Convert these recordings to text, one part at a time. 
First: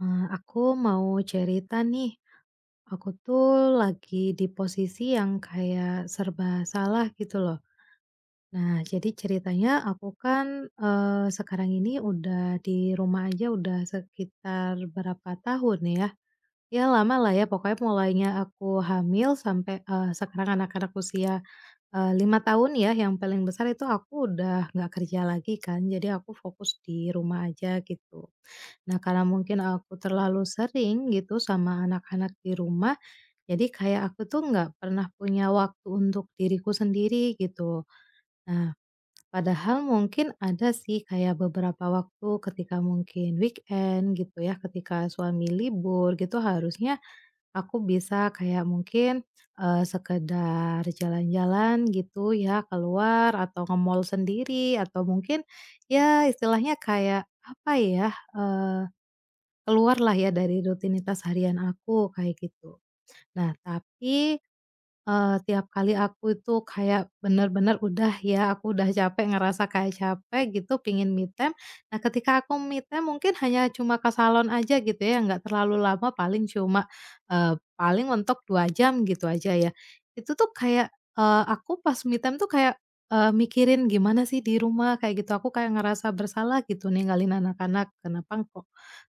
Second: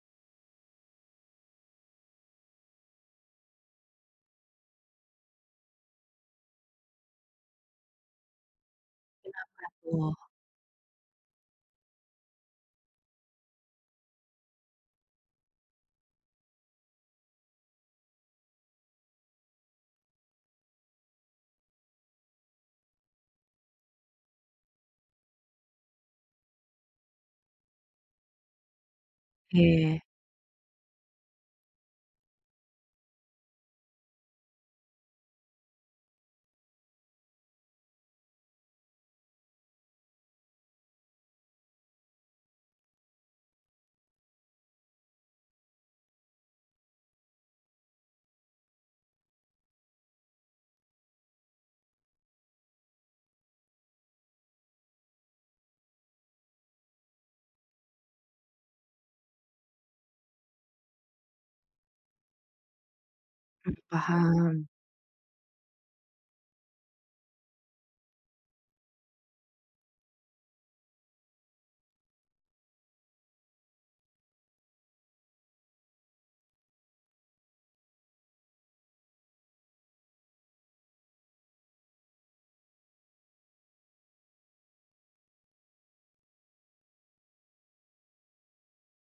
Aku mau cerita nih, aku tuh lagi di posisi yang kayak serba salah gitu loh. Nah, jadi ceritanya aku Oke, kan, sekarang ini udah di rumah aja udah sekitar berapa tahun ya. Ya lama lah ya pokoknya mulainya aku hamil sampai, sekarang anak-anak usia, 5 tahun ya yang paling besar itu aku udah nggak kerja lagi kan jadi aku fokus di rumah aja gitu. Nah karena mungkin aku terlalu sering gitu sama anak-anak di rumah jadi kayak aku tuh nggak pernah punya waktu untuk diriku sendiri gitu. Nah padahal mungkin ada sih kayak beberapa waktu ketika mungkin weekend gitu ya ketika suami libur gitu harusnya aku bisa kayak mungkin, sekedar jalan-jalan gitu ya keluar atau nge-mall sendiri atau mungkin ya istilahnya kayak apa ya, eee, keluarlah ya dari rutinitas harian aku kayak gitu. Nah tapi paham. Eee, tiap kali aku itu kayak bener-bener udah ya, aku udah capek, ngerasa kayak capek gitu, pingin me time. Nah, ketika aku me time mungkin hanya cuma ke salon aja gitu ya, nggak terlalu lama, paling cuma, paling mentok 2 jam gitu aja ya. Itu tuh kayak, aku pas me time tuh kayak, mikirin gimana sih di rumah kayak gitu, aku kayak ngerasa bersalah gitu ninggalin anak-anak, kenapa kok,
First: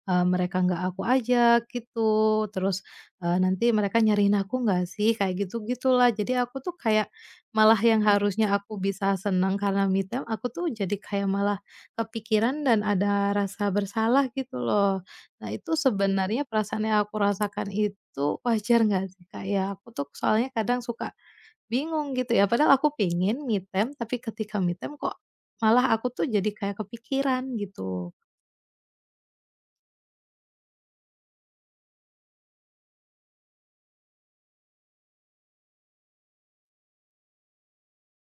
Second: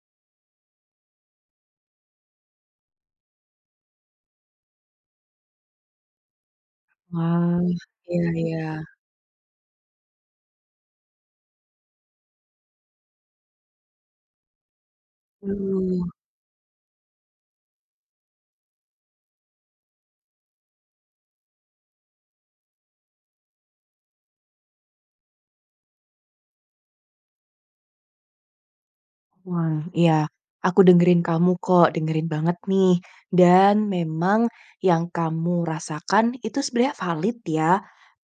mereka nggak aku ajak gitu, terus nanti mereka nyariin aku nggak sih? Kayak gitu-gitulah. Jadi aku tuh kayak Wah, malah yang Mhm. iya harusnya iya. aku bisa senang karena me time, aku tuh jadi kayak malah kepikiran dan ada rasa bersalah gitu loh. Nah itu Aduh. sebenarnya perasaan yang aku rasakan itu wajar nggak sih, Kak, ya? Aku tuh soalnya kadang suka bingung gitu ya, padahal aku pingin me time, tapi ketika me time kok malah aku tuh jadi kayak kepikiran gitu. Wah, iya. Aku dengerin kamu kok, dengerin banget nih. Dan memang yang kamu rasakan itu sebenarnya valid ya.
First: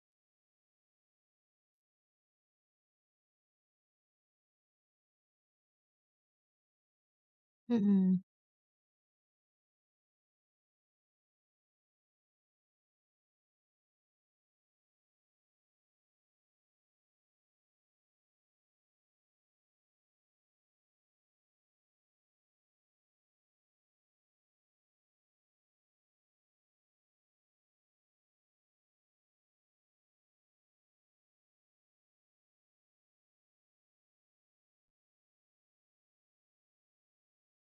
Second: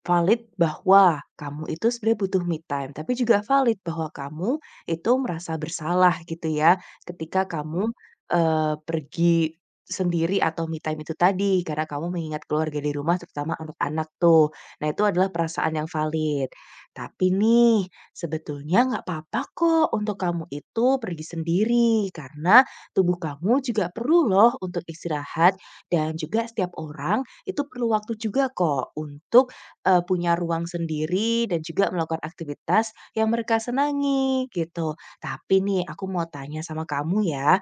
Valid bahwa kamu itu sebenarnya butuh me time, tapi juga valid bahwa kamu itu merasa bersalah gitu ya ketika kamu Mhm. Pergi sendiri atau me time itu tadi karena kamu mengingat keluarga di rumah terutama anak-anak tuh. Nah, itu adalah perasaan yang valid. Tapi nih, sebetulnya nggak apa-apa kok untuk kamu itu pergi sendiri, karena tubuh kamu juga perlu loh untuk istirahat, dan juga setiap orang itu perlu waktu juga kok untuk punya ruang sendiri dan juga melakukan aktivitas yang mereka senangi gitu. Tapi nih, aku mau tanya sama kamu ya,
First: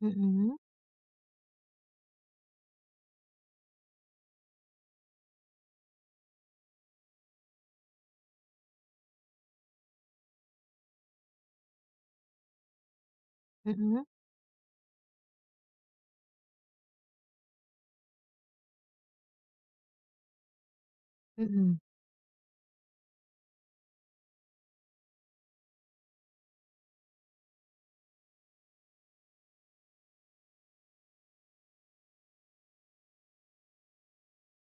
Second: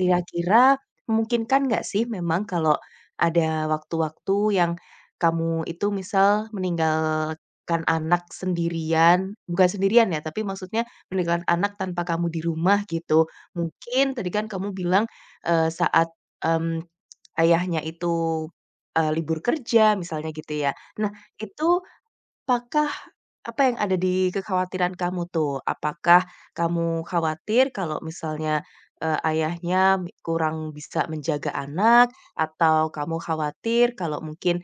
Mhm. memungkinkan nggak sih memang kalau ada waktu-waktu yang kamu itu misal meninggalkan anak sendirian, bukan sendirian ya, tapi maksudnya meninggalkan anak tanpa kamu di rumah gitu. Mhm. Mungkin tadi kan kamu bilang, saat, mmm, ayahnya itu, libur kerja misalnya gitu ya. Nah Mhm. itu apakah apa yang ada di kekhawatiran kamu tuh? Apakah kamu khawatir kalau misalnya, ayahnya mi kurang bisa menjaga anak? Atau kamu khawatir kalau mungkin,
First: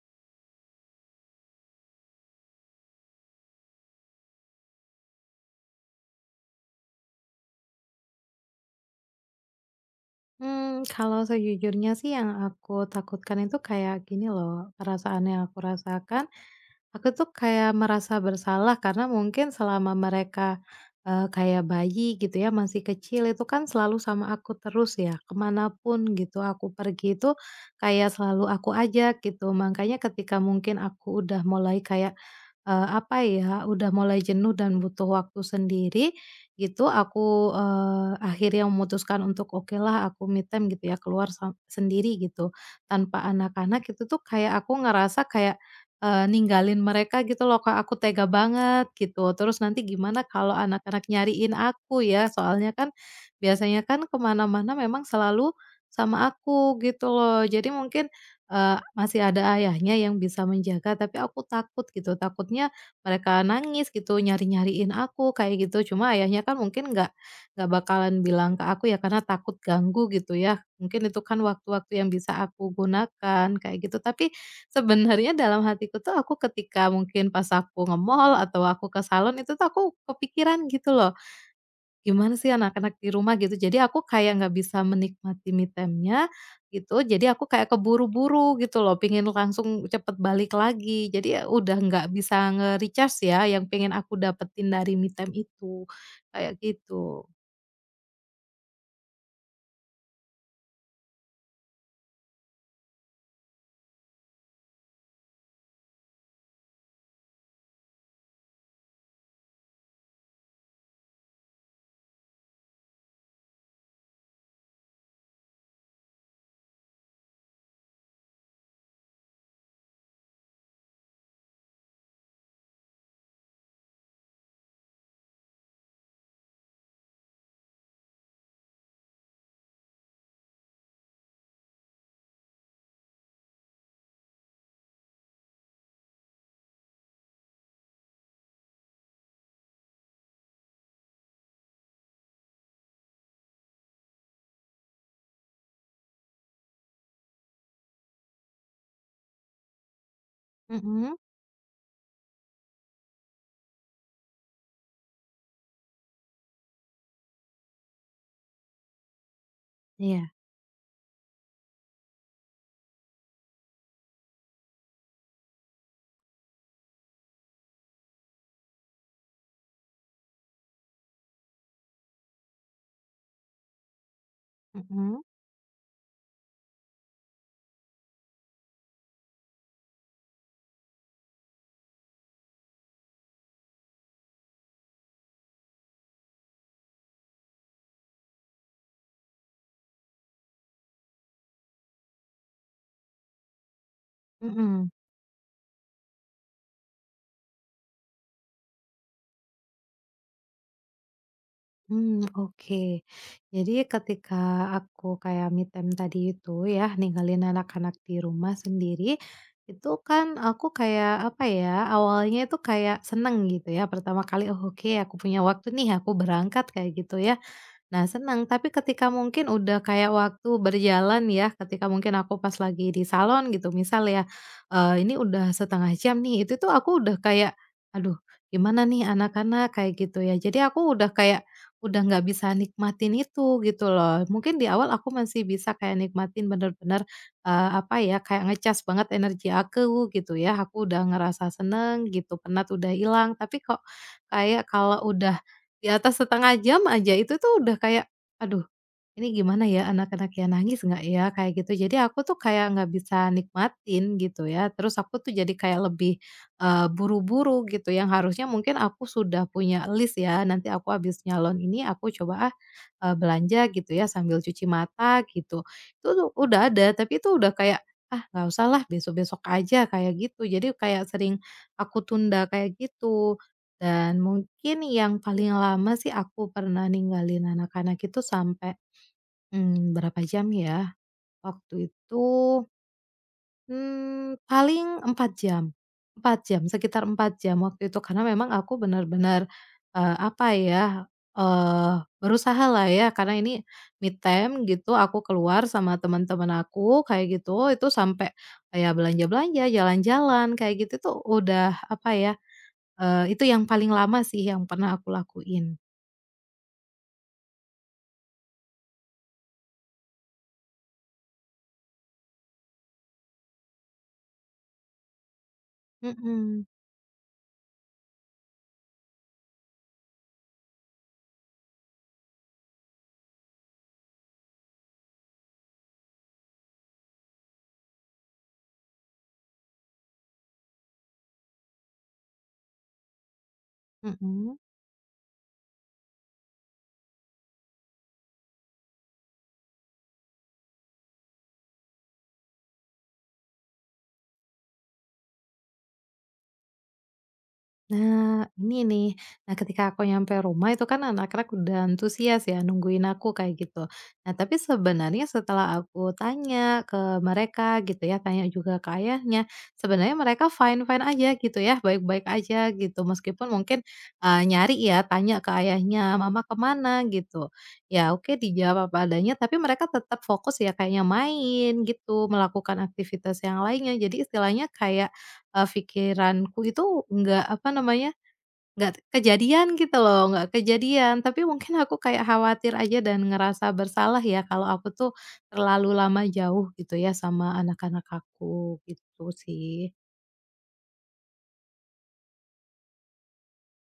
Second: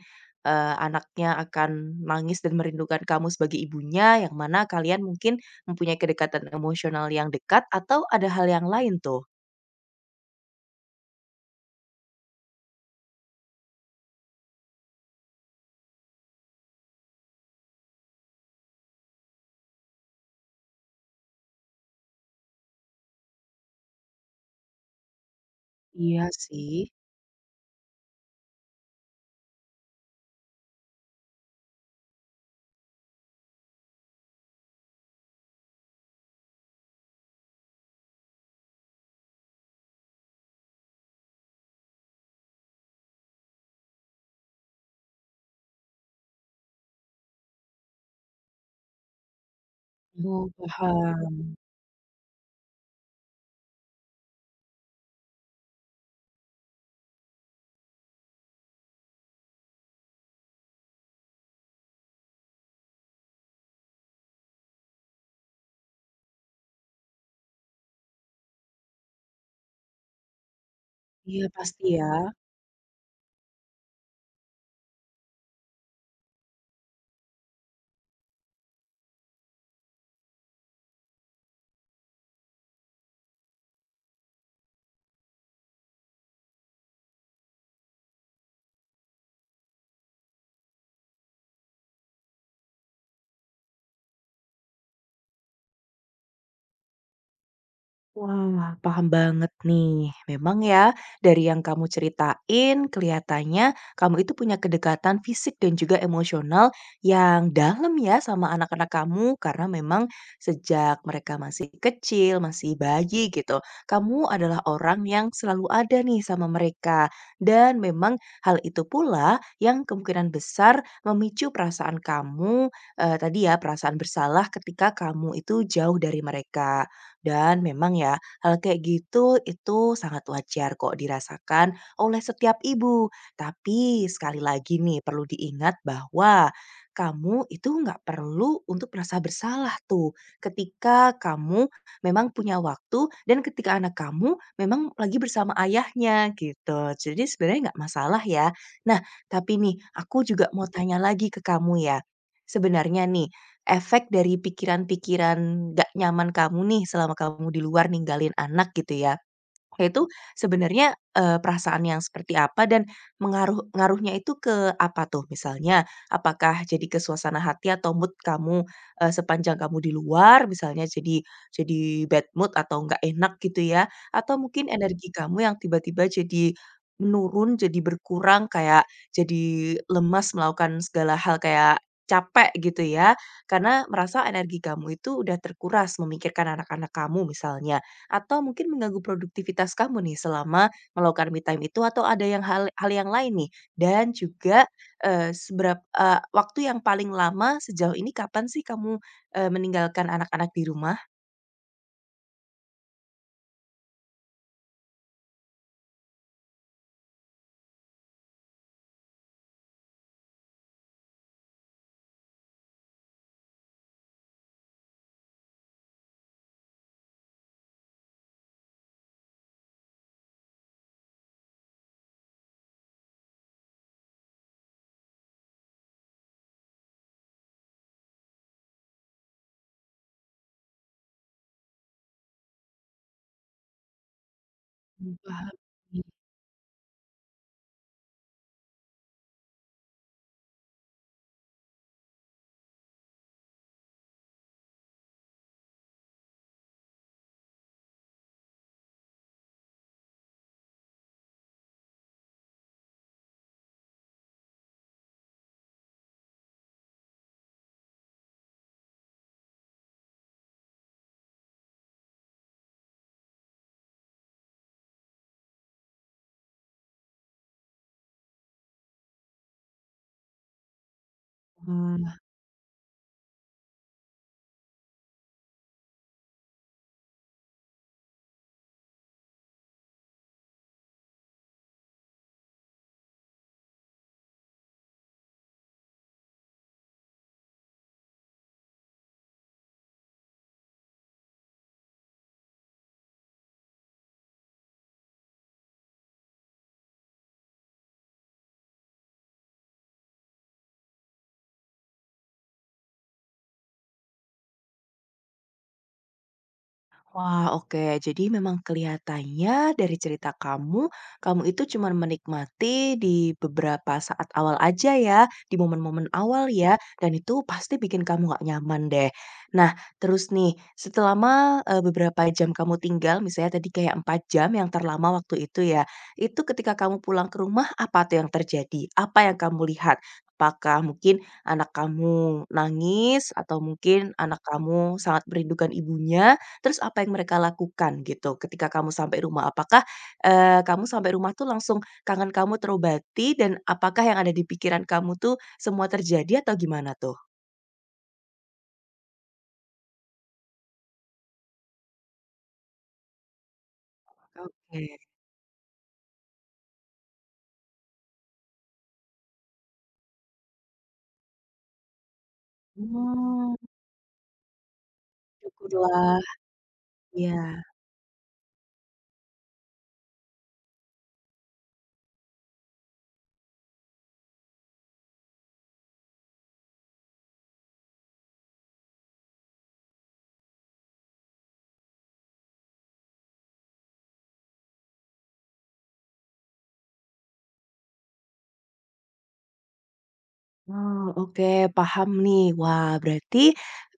anaknya akan nangis dan merindukan kamu sebagai ibunya, yang mana kalian mungkin mempunyai kedekatan emosional yang dekat, atau ada hal yang lain tuh? Mmm, kalau sejujurnya sih yang aku takutkan itu kayak gini loh, perasaan yang aku rasakan aku tuh kayak merasa bersalah karena mungkin selama mereka, kayak bayi gitu ya, masih kecil itu kan selalu sama aku terus ya, kemanapun Iya gitu aku sih. pergi itu kayak selalu aku ajak gitu. Makanya ketika mungkin aku udah mulai kayak, apa ya, udah mulai jenuh dan butuh waktu sendiri gitu, aku akhirnya memutuskan untuk, oke lah aku me time," gitu ya, keluar sam sendiri gitu, tanpa anak-anak. Itu tuh kayak aku ngerasa kayak ninggalin mereka gitu loh, Kak, aku tega banget gitu. Terus nanti gimana Oh, kalau anak-anak paham. nyariin aku ya, soalnya kan biasanya kan kemana mana memang selalu sama aku gitu loh. Jadi mungkin, masih ada ayahnya yang bisa menjaga, tapi aku takut gitu, takutnya mereka nangis gitu, nyari-nyariin aku kayak gitu. Cuma ayahnya kan mungkin nggak bakalan bilang ke aku ya karena takut ganggu gitu ya. Mungkin itu kan Iya, pasti waktu-waktu ya. yang bisa aku gunakan kayak gitu. Tapi sebenarnya dalam hatiku tuh aku ketika mungkin pas aku nge-mall atau aku ke salon itu tuh aku kepikiran gitu loh, gimana sih anak-anak di rumah gitu. Jadi aku kayak nggak bisa menikmati me time-nya gitu, jadi aku kayak keburu-buru gitu loh, pingin langsung cepet balik lagi. Jadi ya udah nggak bisa nge-recharge ya yang pengen aku dapetin dari me time itu, kayak gitu. Wah, paham banget nih. Memang ya, dari yang kamu ceritain, kelihatannya kamu itu punya kedekatan fisik dan juga emosional yang dalam ya sama anak-anak kamu, karena memang sejak mereka masih kecil, masih bayi gitu, kamu adalah orang yang selalu ada nih sama mereka. Dan memang hal itu pula yang kemungkinan besar memicu perasaan kamu, tadi ya, perasaan bersalah ketika kamu itu jauh dari mereka. Dan memang ya, hal kayak gitu itu sangat wajar kok dirasakan oleh setiap ibu. Tapi sekali lagi nih perlu diingat bahwa kamu itu nggak perlu untuk merasa bersalah tuh ketika kamu memang punya waktu dan ketika anak kamu memang lagi bersama ayahnya gitu. Jadi sebenarnya nggak masalah ya. Nah, tapi nih aku juga mau tanya Mhm, lagi ke kamu ya. Sebenarnya nih efek dari pikiran-pikiran gak nyaman kamu nih selama kamu di luar ninggalin anak gitu ya, itu iya, sebenarnya, perasaan yang seperti apa dan mengaruh ngaruhnya itu ke apa tuh misalnya? Apakah jadi ke suasana hati atau mood kamu, sepanjang kamu di luar misalnya jadi bad mood atau nggak enak gitu ya? Atau mungkin energi mhm, kamu yang tiba-tiba jadi menurun, jadi berkurang kayak jadi lemas melakukan segala hal kayak capek gitu ya? Karena merasa energi kamu itu udah terkuras memikirkan anak-anak kamu misalnya. Atau mungkin mengganggu produktivitas kamu nih selama melakukan me time itu atau ada yang hal hal yang lain nih? Dan juga, mhm. Seberap waktu yang paling lama sejauh ini kapan sih kamu, meninggalkan anak-anak di rumah? Hmm, oke. Jadi ketika aku kayak me time tadi itu ya, ninggalin anak-anak di rumah sendiri, itu kan aku kayak, apa ya, awalnya itu kayak seneng gitu ya, pertama kali, "Oh, oke aku punya waktu nih, aku berangkat," kayak gitu ya. Nah senang, tapi ketika mungkin udah kayak waktu berjalan ya, ketika mungkin aku pas lagi di salon gitu misal ya, ini udah 30 menit nih, itu tuh aku udah kayak, "Aduh gimana nih anak-anak?" Kayak gitu ya. Jadi aku udah kayak, udah nggak bisa nikmatin itu gitu loh. Mungkin di awal aku masih Mmm, bisa kayak nikmatin bener-bener, apa ya, kayak ngecas banget energi aku gitu ya, aku udah ngerasa seneng gitu, penat udah hilang, tapi kok kayak kalau udah di atas 30 menit aja itu tuh udah kayak, aduh ini gimana ya anak anak ya nangis nggak ya? Kayak gitu. Jadi aku tuh kayak nggak bisa nikmatin gitu ya. Terus aku tuh jadi kayak lebih, buru-buru gitu yang harusnya mungkin aku sudah punya list ya, nanti aku habis nyalon ini aku coba ah, belanja gitu ya sambil cuci mata gitu. Itu tuh udah ada tapi itu udah kayak, "Ah nggak usah lah besok-besok aja," kayak gitu. Jadi kayak sering aku paham. tunda kayak gitu. Dan mungkin yang paling lama sih aku pernah ninggalin anak-anak itu sampai hmm, berapa jam ya? Waktu itu, hmm, paling 4 jam, sekitar 4 jam waktu itu karena memang aku benar-benar, apa ya, Eh berusaha lah ya karena ini me time gitu, aku keluar sama teman-teman aku kayak gitu, itu sampai kayak belanja-belanja, jalan-jalan kayak gitu tuh udah apa ya, itu yang paling lama sih yang pernah aku lakuin. Wah, oke. Jadi memang kelihatannya dari cerita kamu, kamu itu cuma menikmati di beberapa saat awal aja ya, di momen-momen awal Mhm, ya, dan itu pasti bikin kamu nggak nyaman deh. Nah, terus nih, selama, beberapa jam kamu tinggal, misalnya tadi kayak 4 jam yang terlama waktu itu ya, itu ketika kamu pulang ke rumah, apa tuh yang terjadi? Apa yang kamu lihat? Apakah mungkin anak kamu nangis, atau mungkin anak mhm. kamu sangat merindukan ibunya, terus apa yang mereka lakukan gitu ketika kamu sampai rumah? Apakah, kamu sampai rumah tuh langsung kangen kamu terobati dan apakah yang ada di pikiran kamu tuh semua terjadi atau gimana tuh? Nah, ini nih. Nah, ketika aku nyampe rumah itu kan anak-anak udah antusias ya nungguin aku kayak gitu. Nah, tapi Oke. sebenarnya setelah aku tanya ke mereka gitu ya, tanya juga ke ayahnya, sebenarnya mereka fine-fine aja gitu ya, baik-baik aja gitu. Meskipun Mmm, mungkin nyari ya, tanya ke ayahnya, syukurlah, mama kemana iya. gitu. Ya oke dijawab apa adanya, tapi mereka tetap fokus ya kayaknya main gitu, melakukan aktivitas yang lainnya. Jadi istilahnya kayak pikiranku itu nggak, apa namanya, nggak kejadian gitu loh, nggak kejadian. Tapi mungkin aku kayak khawatir aja dan ngerasa bersalah ya kalau aku tuh terlalu lama jauh gitu ya sama anak-anak aku, gitu sih. Oh, oke, paham nih. Wah, berarti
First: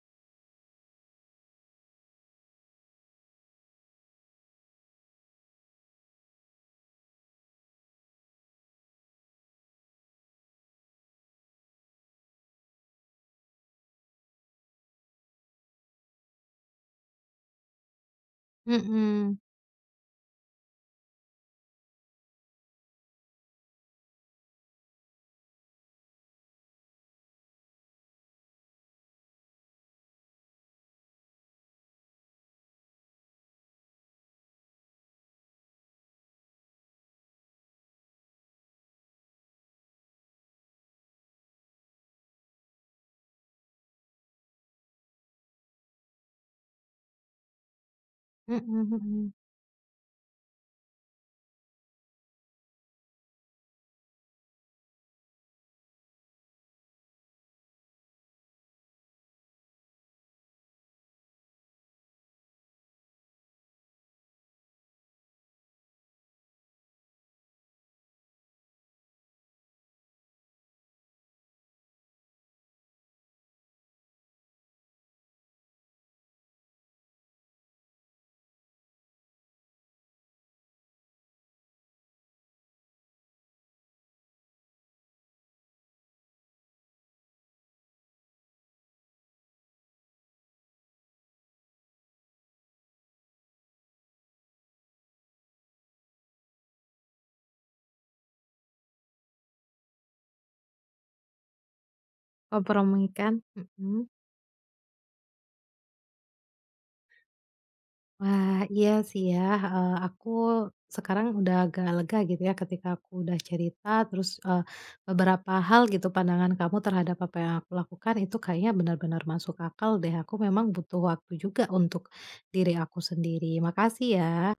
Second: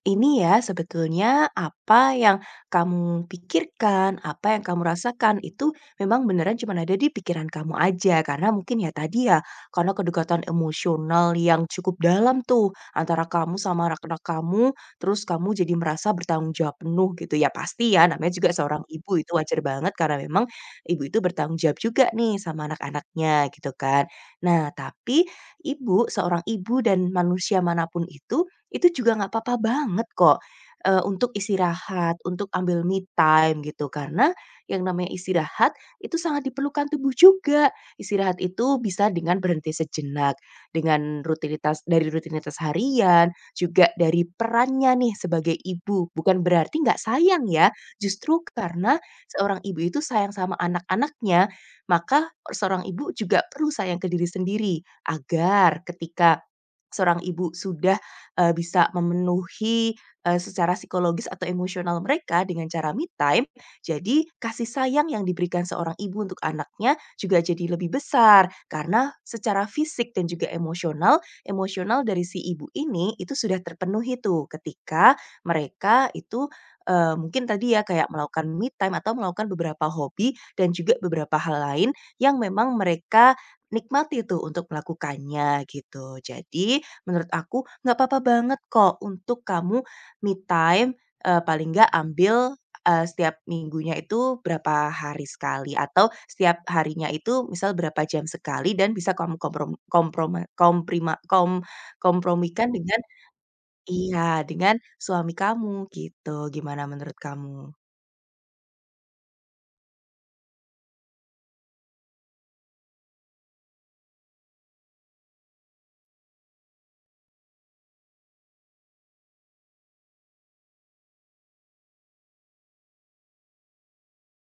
ini ya sebetulnya apa yang kamu pikirkan, apa yang kamu rasakan itu memang beneran cuma ada di pikiran kamu aja. Karena mungkin ya tadi ya, karena kedekatan emosional yang cukup dalam tuh antara kamu sama anak-anak kamu, terus kamu jadi merasa bertanggung jawab penuh gitu. Ya pasti ya, namanya juga seorang ibu itu Mhm, wajar banget karena memang ibu itu bertanggung jawab juga nih sama anak-anaknya gitu kan. Nah, tapi ibu, seorang ibu dan manusia manapun itu juga nggak papa banget kok, untuk istirahat, untuk ambil me time gitu. Karena yang namanya istirahat itu sangat diperlukan tubuh juga. Istirahat itu bisa dengan berhenti sejenak, dengan rutinitas dari rutinitas harian, juga dari perannya nih sebagai ibu. Bukan berarti nggak sayang ya, justru mhm, karena mhm. seorang ibu itu sayang sama anak-anaknya, maka seorang ibu juga perlu sayang ke diri sendiri agar ketika seorang ibu sudah, bisa memenuhi, secara psikologis atau emosional mereka dengan cara me time, jadi kasih sayang yang diberikan seorang ibu untuk anaknya juga jadi lebih besar. Karena secara fisik dan juga emosional, emosional dari si ibu ini itu sudah terpenuhi tuh ketika mereka itu, mungkin tadi ya kayak melakukan me time atau melakukan beberapa hobi dan juga beberapa hal lain yang memang mereka nikmati tuh untuk melakukannya gitu. Jadi menurut aku nggak apa-apa banget kok untuk kamu me time, paling nggak ambil, setiap minggunya itu berapa hari sekali atau setiap harinya itu misal berapa jam sekali dan bisa kamu komprom komproma komprima kom kompromikan dengan Kompromi kan? Mhm. iya, dengan suami kamu gitu. Gimana menurut kamu? Wah, iya sih ya, aku sekarang udah agak lega gitu ya ketika aku udah cerita terus, beberapa hal gitu pandangan kamu terhadap apa yang aku lakukan itu kayaknya benar-benar masuk akal deh, aku memang butuh waktu juga untuk diri aku sendiri. Makasih ya.